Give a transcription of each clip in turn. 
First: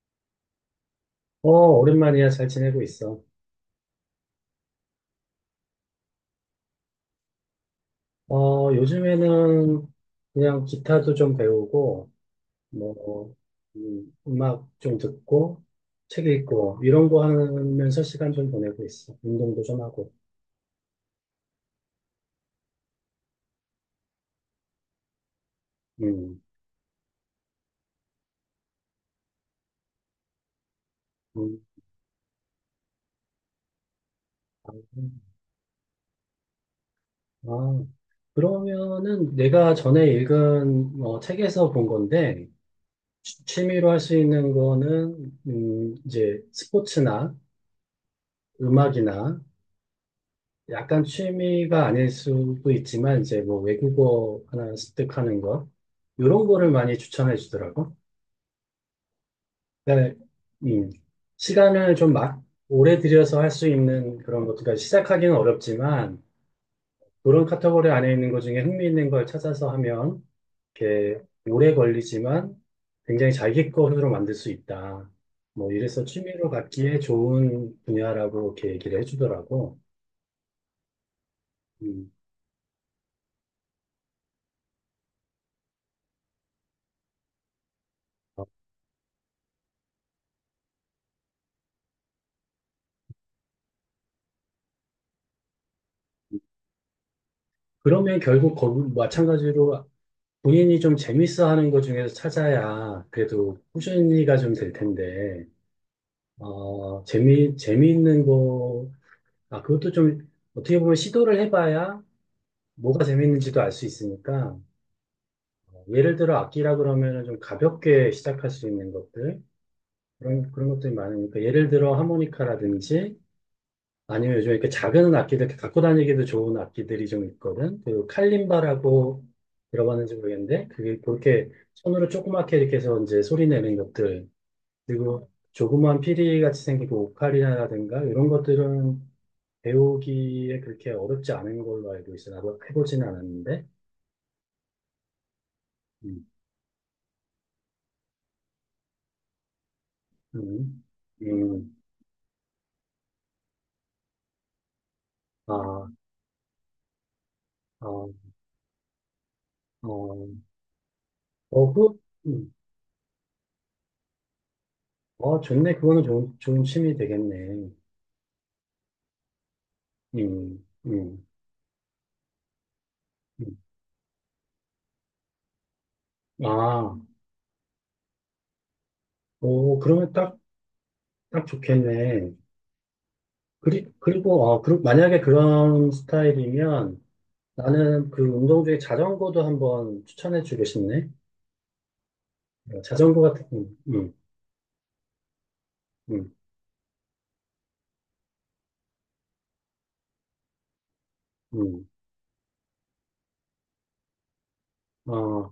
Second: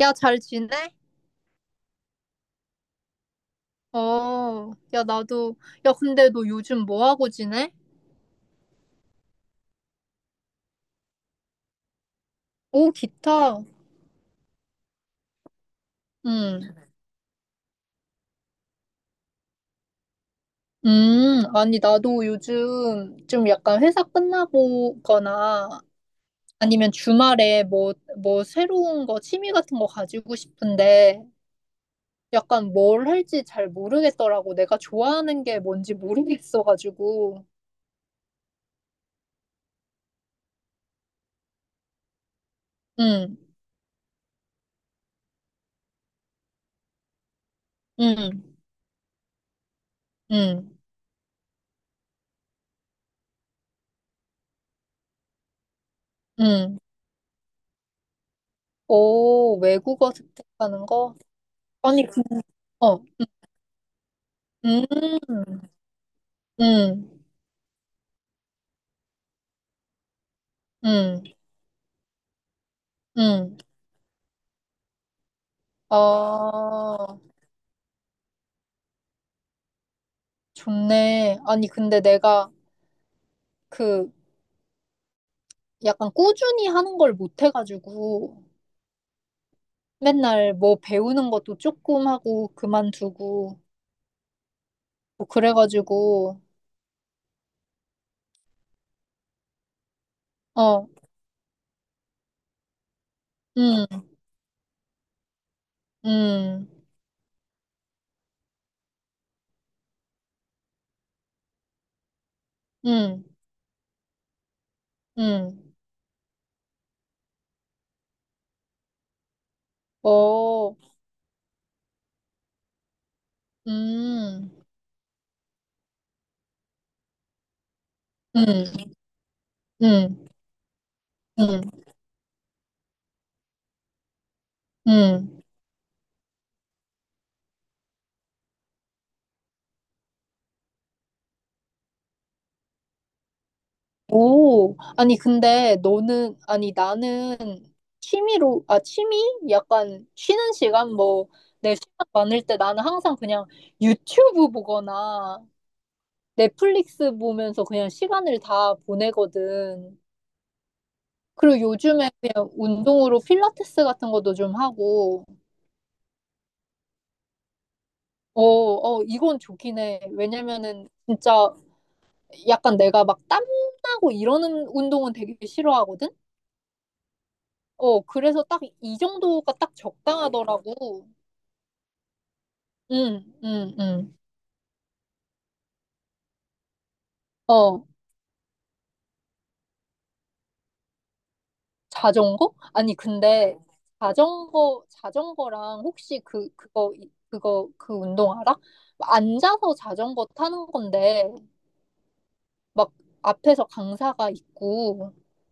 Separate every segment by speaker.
Speaker 1: 야, 잘 지내?
Speaker 2: 어, 오랜만이야. 잘 지내고 있어.
Speaker 1: 어, 야, 나도. 야, 근데 너 요즘 뭐 하고 지내?
Speaker 2: 어, 요즘에는 그냥 기타도 좀 배우고,
Speaker 1: 오,
Speaker 2: 뭐,
Speaker 1: 기타.
Speaker 2: 음악 좀 듣고, 책
Speaker 1: 응.
Speaker 2: 읽고, 이런 거 하면서 시간 좀 보내고 있어. 운동도 좀 하고.
Speaker 1: 아니, 나도 요즘 좀 약간 회사 끝나보거나
Speaker 2: 음,
Speaker 1: 아니면 주말에 뭐 새로운 거, 취미 같은 거 가지고 싶은데
Speaker 2: 음.
Speaker 1: 약간 뭘 할지 잘 모르겠더라고. 내가 좋아하는 게 뭔지 모르겠어가지고.
Speaker 2: 아, 그러면은 내가 전에 읽은 책에서 본 건데,
Speaker 1: 응,
Speaker 2: 취미로 할 수 있는 거는, 이제 스포츠나
Speaker 1: 응,
Speaker 2: 음악이나
Speaker 1: 응,
Speaker 2: 약간 취미가 아닐 수도 있지만 이제 뭐 외국어 하나 습득하는 거 이런 거를
Speaker 1: 응.
Speaker 2: 많이 추천해 주더라고.
Speaker 1: 오, 외국어
Speaker 2: 그러니까
Speaker 1: 습득하는
Speaker 2: 음,
Speaker 1: 거?
Speaker 2: 시간을
Speaker 1: 아니,
Speaker 2: 좀
Speaker 1: 그,
Speaker 2: 막 오래
Speaker 1: 어.
Speaker 2: 들여서 할 수 있는 그런 것들, 그러니까 시작하기는
Speaker 1: 음,
Speaker 2: 어렵지만
Speaker 1: 음,
Speaker 2: 그런 카테고리 안에 있는 것 중에 흥미 있는 걸 찾아서 하면 이렇게
Speaker 1: 음,
Speaker 2: 오래 걸리지만 굉장히
Speaker 1: 음.
Speaker 2: 자기 거로 만들 수 있다. 뭐 이래서 취미로 갖기에
Speaker 1: 아,
Speaker 2: 좋은 분야라고 이렇게 얘기를 해주더라고.
Speaker 1: 좋네. 아니, 근데
Speaker 2: 음.
Speaker 1: 내가 그 약간 꾸준히 하는 걸 못 해가지고 맨날 뭐 배우는 것도 조금 하고 그만두고 뭐 그래가지고,
Speaker 2: 그러면 결국 거기 마찬가지로 본인이
Speaker 1: 어,
Speaker 2: 좀 재밌어 하는 것 중에서 찾아야 그래도
Speaker 1: 음,
Speaker 2: 꾸준히가 좀 될 텐데,
Speaker 1: 음,
Speaker 2: 어, 재미있는 거, 아, 그것도 좀 어떻게 보면 시도를 해봐야 뭐가
Speaker 1: 음,
Speaker 2: 재밌는지도 알 수 있으니까,
Speaker 1: 음,
Speaker 2: 어, 예를 들어 악기라 그러면은 좀 가볍게 시작할 수 있는 것들, 그런
Speaker 1: 어,
Speaker 2: 것들이 많으니까, 예를 들어 하모니카라든지, 아니면 요즘
Speaker 1: 음,
Speaker 2: 이렇게 작은 악기들 이렇게 갖고 다니기도 좋은 악기들이 좀 있거든. 그
Speaker 1: 음,
Speaker 2: 칼림바라고 들어봤는지
Speaker 1: 음,
Speaker 2: 모르겠는데 그게 그렇게
Speaker 1: 음,
Speaker 2: 손으로 조그맣게 이렇게 해서 이제 소리 내는 것들 그리고
Speaker 1: 음.
Speaker 2: 조그만 피리 같이 생긴 그 오카리나라든가 이런 것들은 배우기에 그렇게 어렵지 않은 걸로 알고 있어. 나도 해보지는 않았는데.
Speaker 1: 오, 아니, 근데
Speaker 2: 음,
Speaker 1: 너는, 아니, 나는 취미로, 아, 취미? 약간 쉬는
Speaker 2: 음,
Speaker 1: 시간, 뭐, 내
Speaker 2: 음,
Speaker 1: 시간 많을 때 나는 항상 그냥 유튜브 보거나
Speaker 2: 아,
Speaker 1: 넷플릭스 보면서
Speaker 2: 아,
Speaker 1: 그냥
Speaker 2: 어,
Speaker 1: 시간을 다 보내거든. 그리고
Speaker 2: 어, 그,
Speaker 1: 요즘에 그냥
Speaker 2: 음,
Speaker 1: 운동으로 필라테스 같은 것도 좀 하고,
Speaker 2: 어, 좋네. 그거는 좋은 취미 되겠네.
Speaker 1: 어, 어, 이건 좋긴 해.
Speaker 2: 음,
Speaker 1: 왜냐면은
Speaker 2: 음,
Speaker 1: 진짜 약간 내가 막
Speaker 2: 음.
Speaker 1: 땀나고 이러는 운동은 되게 싫어하거든?
Speaker 2: 아.
Speaker 1: 어, 그래서 딱 이 정도가 딱
Speaker 2: 오, 그러면 딱,
Speaker 1: 적당하더라고.
Speaker 2: 딱 좋겠네.
Speaker 1: 응, 응,
Speaker 2: 그리,
Speaker 1: 응.
Speaker 2: 그리고, 아, 그, 만약에 그런 스타일이면
Speaker 1: 어,
Speaker 2: 나는 그 운동 중에 자전거도 한번 추천해 주고 싶네.
Speaker 1: 자전거?
Speaker 2: 어,
Speaker 1: 아니,
Speaker 2: 자전거 같은,
Speaker 1: 근데
Speaker 2: 음,
Speaker 1: 자전거랑 혹시
Speaker 2: 음,
Speaker 1: 그거, 그 운동 알아? 앉아서 자전거 타는 건데,
Speaker 2: 음,
Speaker 1: 막 앞에서 강사가
Speaker 2: 음.
Speaker 1: 있고,
Speaker 2: 아,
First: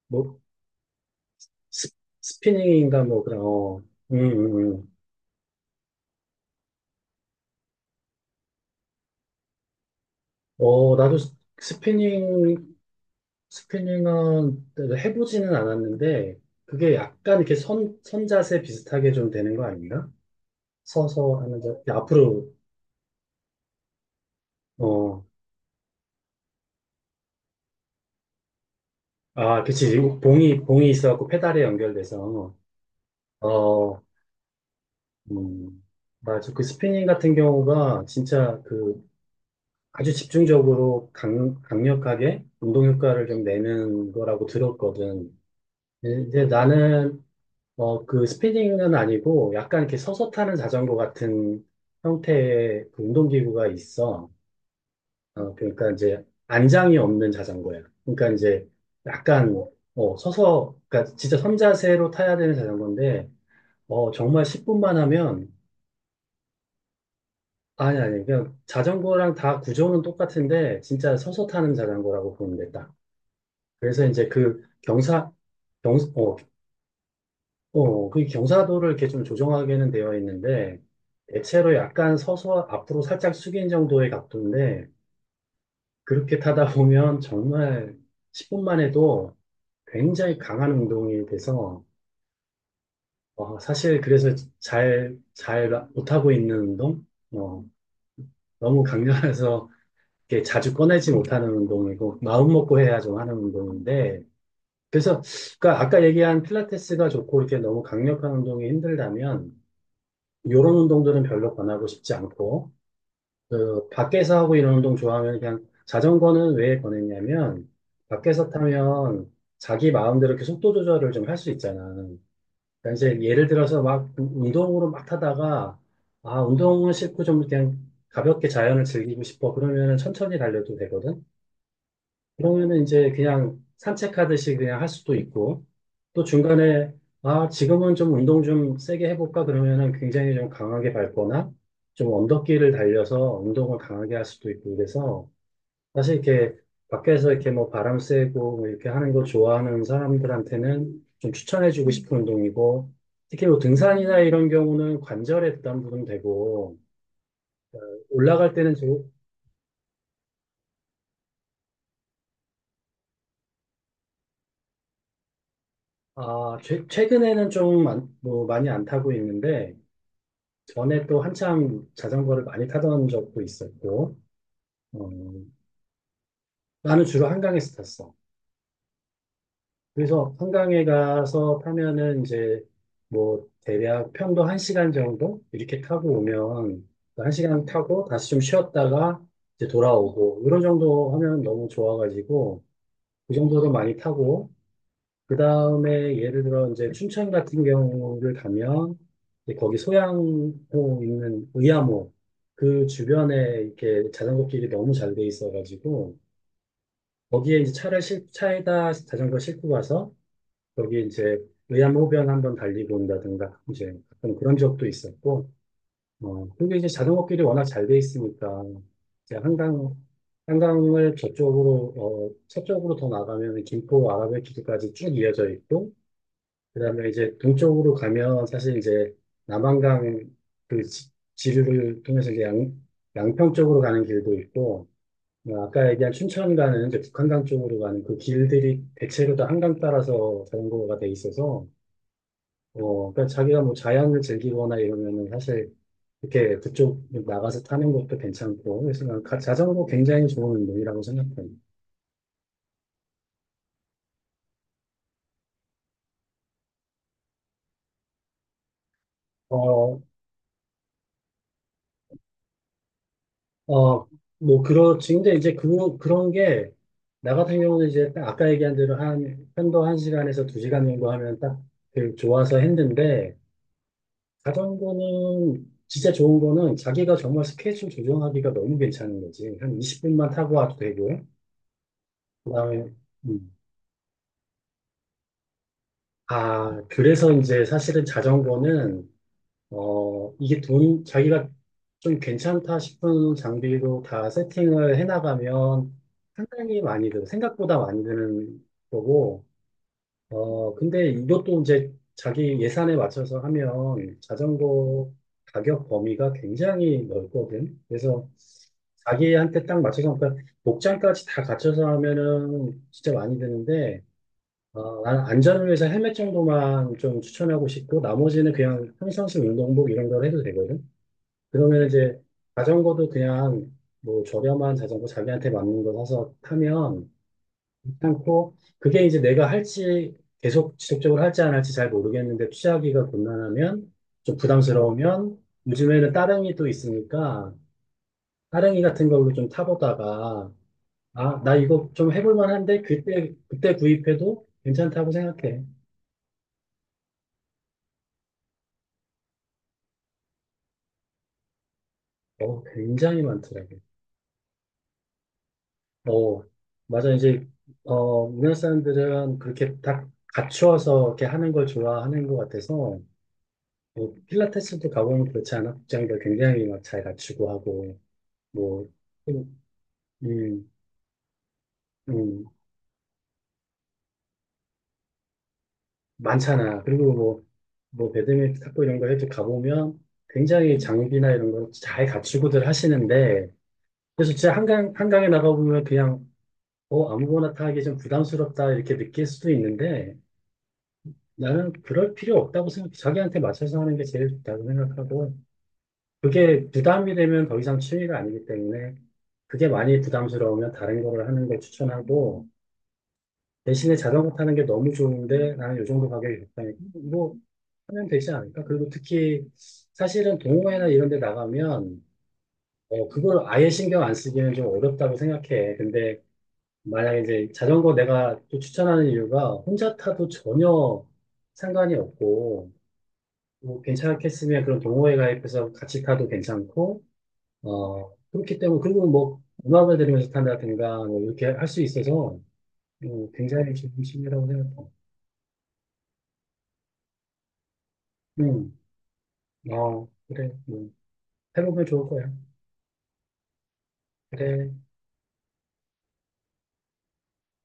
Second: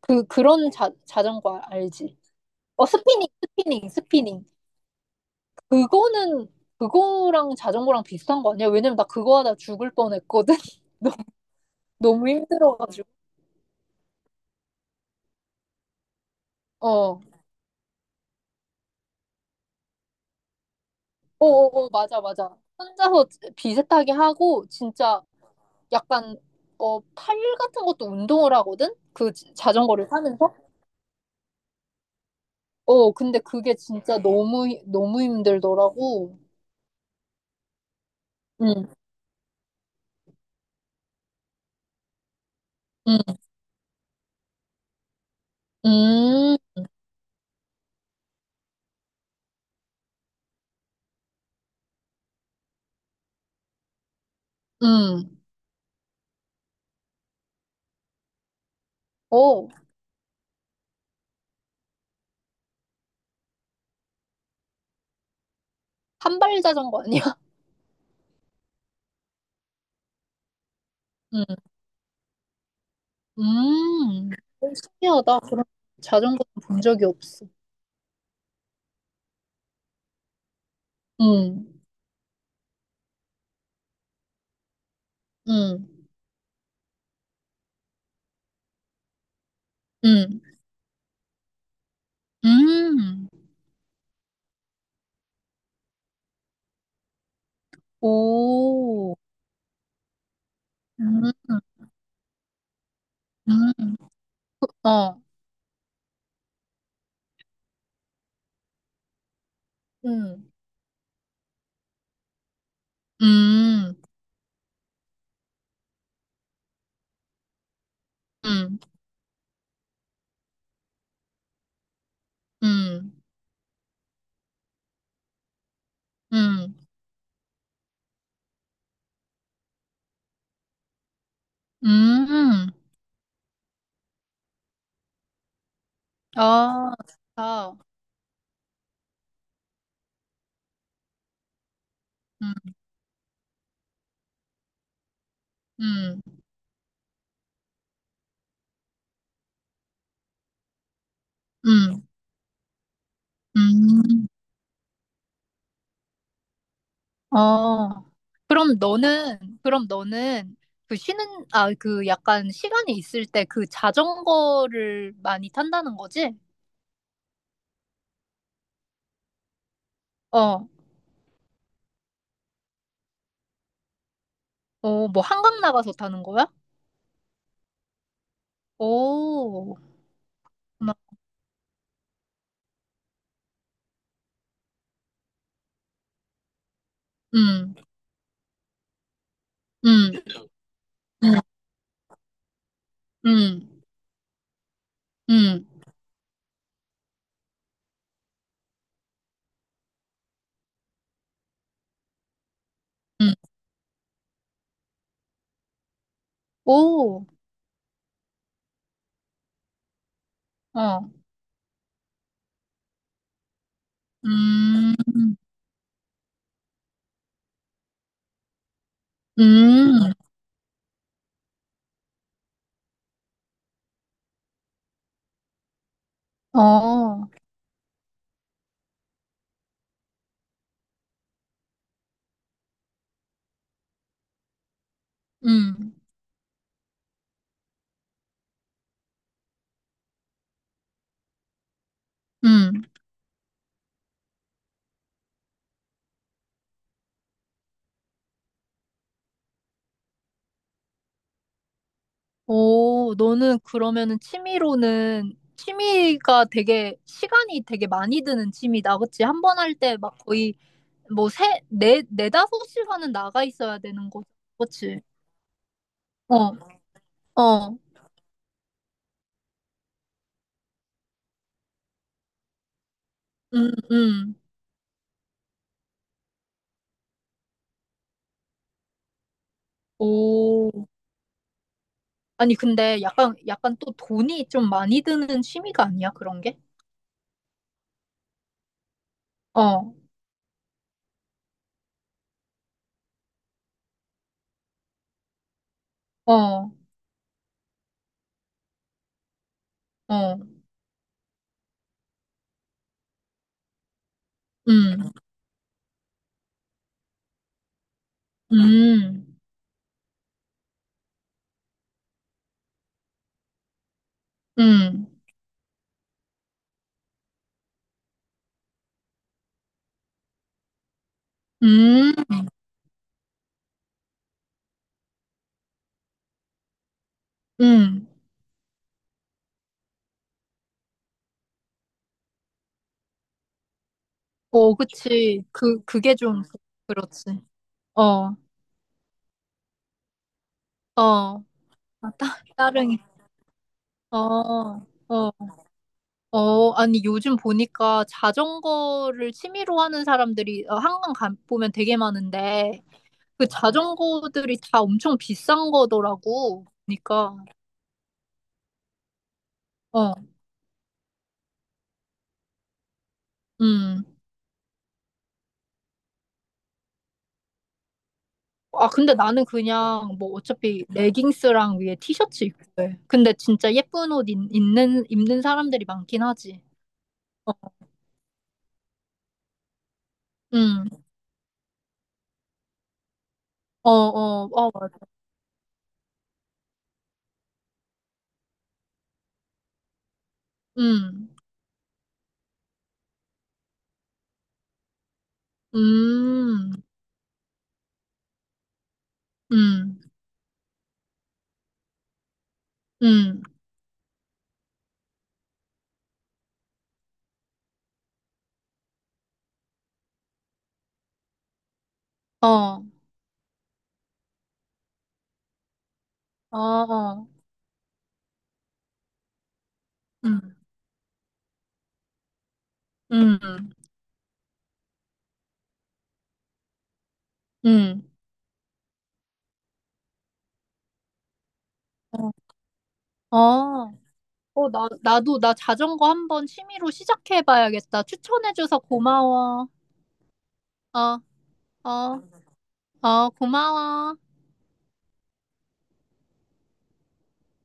Speaker 1: 그,
Speaker 2: 뭐,
Speaker 1: 그런 자전거 알-
Speaker 2: 스,
Speaker 1: 알지? 어,
Speaker 2: 스피닝인가 뭐
Speaker 1: 스피닝,
Speaker 2: 그런, 어,
Speaker 1: 스피닝,
Speaker 2: 음,
Speaker 1: 스피닝.
Speaker 2: 음, 음.
Speaker 1: 그거는, 그거랑 자전거랑 비슷한 거 아니야? 왜냐면 나 그거 하다 죽을 뻔했거든.
Speaker 2: 어,
Speaker 1: 너무,
Speaker 2: 나도
Speaker 1: 너무 힘들어가지고.
Speaker 2: 스피닝은 해보지는 않았는데 그게
Speaker 1: 어.
Speaker 2: 약간 이렇게 선자세 비슷하게 좀 되는 거 아닌가? 서서 하는,
Speaker 1: 어어어, 맞아,
Speaker 2: 앞으로,
Speaker 1: 맞아. 혼자서 비슷하게 하고, 진짜
Speaker 2: 어,
Speaker 1: 약간, 팔 같은 것도 운동을 하거든? 그
Speaker 2: 아, 그치.
Speaker 1: 자전거를 타면서?
Speaker 2: 봉이 있어갖고 페달에 연결돼서,
Speaker 1: 어, 근데 그게
Speaker 2: 어,
Speaker 1: 진짜 너무, 너무
Speaker 2: 음,
Speaker 1: 힘들더라고.
Speaker 2: 맞아. 그 스피닝 같은 경우가 진짜
Speaker 1: 응,
Speaker 2: 그 아주 집중적으로 강력하게 운동 효과를
Speaker 1: 응,
Speaker 2: 좀 내는 거라고 들었거든. 근데
Speaker 1: 음,
Speaker 2: 나는, 어, 그 스피닝은 아니고 약간 이렇게 서서 타는 자전거 같은 형태의 그 운동기구가 있어.
Speaker 1: 음.
Speaker 2: 어, 그러니까 이제 안장이 없는 자전거야. 그러니까 이제 약간
Speaker 1: 오,
Speaker 2: 뭐, 어, 서서 그러니까 진짜 선자세로 타야 되는 자전거인데 어, 정말 10분만 하면
Speaker 1: 한발 자전거 아니야?
Speaker 2: 아니 아니 그냥 자전거랑 다 구조는 똑같은데 진짜 서서
Speaker 1: 응,
Speaker 2: 타는 자전거라고 보면 됐다. 그래서
Speaker 1: 음.
Speaker 2: 이제 그
Speaker 1: 오,
Speaker 2: 경사
Speaker 1: 신기하다. 그런
Speaker 2: 경 어,
Speaker 1: 자전거 본 적이 없어.
Speaker 2: 어, 그 경사도를 이렇게 좀 조정하게는 되어 있는데
Speaker 1: 응,
Speaker 2: 대체로 약간 서서 앞으로 살짝 숙인 정도의 각도인데
Speaker 1: 응,
Speaker 2: 그렇게 타다 보면 정말 10분만 해도 굉장히
Speaker 1: 응,
Speaker 2: 강한 운동이 돼서,
Speaker 1: 음.
Speaker 2: 어, 사실 그래서 잘 못하고 있는 운동? 어, 너무
Speaker 1: 오,
Speaker 2: 강렬해서 이렇게 자주 꺼내지
Speaker 1: 음,
Speaker 2: 못하는
Speaker 1: 음.
Speaker 2: 운동이고, 마음먹고 해야 좀 하는 운동인데,
Speaker 1: 어,
Speaker 2: 그래서, 그러니까 아까 얘기한 필라테스가 좋고, 이렇게 너무 강력한 운동이 힘들다면,
Speaker 1: 응.
Speaker 2: 요런 운동들은 별로 권하고 싶지 않고, 그,
Speaker 1: 음,
Speaker 2: 밖에서 하고 이런 운동 좋아하면 그냥 자전거는 왜 권했냐면, 밖에서
Speaker 1: 음,
Speaker 2: 타면 자기 마음대로 이렇게 속도 조절을 좀 할 수 있잖아. 그러니까 이제
Speaker 1: 음,
Speaker 2: 예를 들어서 막 운동으로 막 타다가 아
Speaker 1: 음,
Speaker 2: 운동은 싫고 좀 그냥 가볍게 자연을 즐기고 싶어 그러면은 천천히 달려도 되거든.
Speaker 1: 음.
Speaker 2: 그러면은 이제 그냥 산책하듯이 그냥 할 수도 있고 또 중간에
Speaker 1: 아,
Speaker 2: 아
Speaker 1: 좋다.
Speaker 2: 지금은 좀 운동 좀 세게 해볼까 그러면은 굉장히 좀 강하게 밟거나 좀
Speaker 1: 음,
Speaker 2: 언덕길을 달려서 운동을 강하게 할 수도 있고 그래서 사실
Speaker 1: 음,
Speaker 2: 이렇게 밖에서 이렇게 뭐 바람 쐬고 뭐 이렇게 하는 거 좋아하는 사람들한테는 좀 추천해주고
Speaker 1: 음,
Speaker 2: 싶은 운동이고 특히 뭐 등산이나
Speaker 1: 음.
Speaker 2: 이런 경우는 관절에 부담도 되고
Speaker 1: 어.
Speaker 2: 올라갈 때는
Speaker 1: 그럼
Speaker 2: 좀,
Speaker 1: 너는, 그럼 너는 그 약간 시간이 있을 때 그 자전거를 많이 탄다는 거지?
Speaker 2: 아, 최, 최근에는 좀 안- 뭐 많이 안 타고 있는데
Speaker 1: 어,
Speaker 2: 전에 또 한참 자전거를 많이 타던 적도 있었고 어,
Speaker 1: 어, 뭐 한강 나가서 타는 거야?
Speaker 2: 나는 주로 한강에서 탔어.
Speaker 1: 오,
Speaker 2: 그래서 한강에
Speaker 1: 막,
Speaker 2: 가서 타면은 이제 뭐 대략 편도 한 시간 정도 이렇게 타고 오면 한 시간
Speaker 1: 음,
Speaker 2: 타고 다시 좀 쉬었다가 이제
Speaker 1: 음,
Speaker 2: 돌아오고 이런 정도
Speaker 1: 음,
Speaker 2: 하면 너무 좋아가지고 그 정도도
Speaker 1: 음,
Speaker 2: 많이 타고 그
Speaker 1: 음,
Speaker 2: 다음에 예를 들어 이제 춘천 같은 경우를 가면 이제 거기 소양호 있는 의암호 그 주변에
Speaker 1: 음.
Speaker 2: 이렇게 자전거 길이 너무 잘 돼 있어가지고
Speaker 1: 오,
Speaker 2: 거기에 이제 차에다 자전거 싣고 가서
Speaker 1: 어,
Speaker 2: 거기 이제 의암호변 한번 달리고 온다든가 이제 가끔 그런 적도
Speaker 1: 음,
Speaker 2: 있었고 어 그리고 이제 자전거길이 워낙 잘 돼 있으니까 이제 한강
Speaker 1: 음.
Speaker 2: 한강을 저쪽으로 어 서쪽으로 더 나가면 김포 아라뱃길까지 쭉 이어져 있고 그다음에
Speaker 1: 어,
Speaker 2: 이제 동쪽으로 가면 사실 이제 남한강 그 지류를 통해서 이제 양 양평 쪽으로 가는 길도 있고 어, 아까
Speaker 1: 음,
Speaker 2: 얘기한 춘천 가는 이제 북한강 쪽으로 가는 그 길들이 대체로 다 한강 따라서 자전거가 돼 있어서
Speaker 1: 음.
Speaker 2: 어, 그러니까 자기가 뭐 자연을 즐기거나 이러면은 사실 이렇게 그쪽 나가서 타는 것도 괜찮고, 그래서 난 자전거 굉장히 좋은 운동이라고 생각해요.
Speaker 1: 오, 너는 그러면은 취미로는, 취미가 되게, 시간이 되게 많이 드는 취미다. 그치? 한 번 할 때
Speaker 2: 어,
Speaker 1: 막 거의 뭐 세, 네, 네다섯 시간은 나가 있어야
Speaker 2: 어,
Speaker 1: 되는 거지.
Speaker 2: 뭐
Speaker 1: 그치?
Speaker 2: 그렇지. 근데 이제 그런
Speaker 1: 어,
Speaker 2: 게, 나 같은
Speaker 1: 어,
Speaker 2: 경우는 이제 딱 아까 얘기한 대로 한, 편도 한 시간에서 두 시간 정도 하면 딱 그 좋아서 했는데,
Speaker 1: 음, 음.
Speaker 2: 자전거는 진짜 좋은 거는 자기가 정말 스케줄 조정하기가 너무 괜찮은 거지. 한 20분만 타고
Speaker 1: 오.
Speaker 2: 와도 되고요.
Speaker 1: 아니,
Speaker 2: 그다음에
Speaker 1: 근데 약간,
Speaker 2: 음,
Speaker 1: 약간 또 돈이 좀 많이 드는 취미가 아니야? 그런 게?
Speaker 2: 아, 그래서 이제 사실은 자전거는,
Speaker 1: 어,
Speaker 2: 어, 이게 돈, 자기가 좀 괜찮다 싶은 장비로 다 세팅을 해나가면
Speaker 1: 어,
Speaker 2: 상당히 많이 들, 생각보다 많이 드는 거고,
Speaker 1: 어,
Speaker 2: 어, 근데 이것도 이제 자기 예산에 맞춰서 하면 자전거
Speaker 1: 음,
Speaker 2: 가격 범위가 굉장히 넓거든. 그래서
Speaker 1: 음,
Speaker 2: 자기한테 딱 맞춰서, 그러니까 목장까지 다 갖춰서 하면은 진짜 많이 드는데, 어,
Speaker 1: 음,
Speaker 2: 나는 안전을 위해서 헬멧 정도만 좀 추천하고 싶고, 나머지는 그냥 평상시 운동복 이런 걸 해도 되거든. 그러면
Speaker 1: 음,
Speaker 2: 이제 자전거도 그냥 뭐 저렴한 자전거 자기한테 맞는 거 사서 타면
Speaker 1: 음.
Speaker 2: 괜찮고, 그게 이제 내가 할지 계속 지속적으로 할지 안 할지 잘 모르겠는데 취하기가 곤란하면 좀
Speaker 1: 어,
Speaker 2: 부담스러우면
Speaker 1: 그치. 그,
Speaker 2: 요즘에는
Speaker 1: 그게 좀
Speaker 2: 따릉이 또
Speaker 1: 그렇지.
Speaker 2: 있으니까
Speaker 1: 어,
Speaker 2: 따릉이 같은 걸로 좀 타보다가 아,
Speaker 1: 어.
Speaker 2: 나 이거
Speaker 1: 아,
Speaker 2: 좀
Speaker 1: 따,
Speaker 2: 해볼 만한데
Speaker 1: 따릉이.
Speaker 2: 그때, 그때 구입해도
Speaker 1: 어,
Speaker 2: 괜찮다고
Speaker 1: 어,
Speaker 2: 생각해.
Speaker 1: 어. 아니, 요즘 보니까 자전거를 취미로 하는 사람들이 한강 가, 보면 되게
Speaker 2: 어,
Speaker 1: 많은데,
Speaker 2: 굉장히
Speaker 1: 그
Speaker 2: 많더라고요.
Speaker 1: 자전거들이 다 엄청 비싼
Speaker 2: 어,
Speaker 1: 거더라고.
Speaker 2: 맞아.
Speaker 1: 그러니까,
Speaker 2: 어, 우리나라 사람들은 그렇게 딱
Speaker 1: 어,
Speaker 2: 갖추어서 이렇게 하는 걸 좋아하는 것 같아서,
Speaker 1: 음.
Speaker 2: 뭐, 필라테스도 가보면 그렇지 않아? 복장도 굉장히 막 잘 갖추고 하고, 뭐,
Speaker 1: 아, 근데 나는 그냥 뭐
Speaker 2: 음,
Speaker 1: 어차피 레깅스랑 위에
Speaker 2: 음,
Speaker 1: 티셔츠 입고 해. 근데 진짜 예쁜 옷 입, 는 입는 입는 사람들이 많긴 하지.
Speaker 2: 많잖아. 그리고 뭐, 배드민턴, 탁구 이런 거 해도 가보면 굉장히
Speaker 1: 음.
Speaker 2: 장비나 이런 걸 잘 갖추고들 하시는데,
Speaker 1: 어,
Speaker 2: 그래서
Speaker 1: 어,
Speaker 2: 진짜
Speaker 1: 어,
Speaker 2: 한강, 한강에 나가보면 그냥, 어, 아무거나 타기 좀 부담스럽다 이렇게 느낄 수도 있는데,
Speaker 1: 음,
Speaker 2: 나는 그럴 필요 없다고 생각해. 자기한테 맞춰서 하는 게 제일 좋다고 생각하고, 그게
Speaker 1: 음,
Speaker 2: 부담이 되면 더 이상 취미가 아니기 때문에, 그게 많이
Speaker 1: 음,
Speaker 2: 부담스러우면 다른 거를 하는 걸 추천하고,
Speaker 1: 음,
Speaker 2: 대신에 자전거 타는 게 너무 좋은데, 나는 요 정도 가격이 좋다니까, 뭐, 하면 되지 않을까? 그리고 특히, 사실은 동호회나 이런 데 나가면,
Speaker 1: 어,
Speaker 2: 어, 그걸 아예 신경 안 쓰기는 좀 어렵다고 생각해. 근데,
Speaker 1: 어,
Speaker 2: 만약에
Speaker 1: 어,
Speaker 2: 이제 자전거 내가 또 추천하는 이유가, 혼자 타도
Speaker 1: 음,
Speaker 2: 전혀 상관이 없고,
Speaker 1: 음,
Speaker 2: 뭐 괜찮겠으면 그런 동호회 가입해서 같이 타도 괜찮고,
Speaker 1: 음,
Speaker 2: 어, 그렇기 때문에, 그리고 뭐, 음악을 들으면서 탄다든가, 뭐, 이렇게 할 수
Speaker 1: 어,
Speaker 2: 있어서,
Speaker 1: 어,
Speaker 2: 굉장히 좋은 취미라고
Speaker 1: 어, 나,
Speaker 2: 생각해요.
Speaker 1: 나도, 나 자전거 한번 취미로 시작해봐야겠다.
Speaker 2: 음,
Speaker 1: 추천해줘서 고마워.
Speaker 2: 어, 그래, 뭐,
Speaker 1: 어,
Speaker 2: 해보면 좋을
Speaker 1: 어,
Speaker 2: 거야.
Speaker 1: 어, 고마워.
Speaker 2: 그래.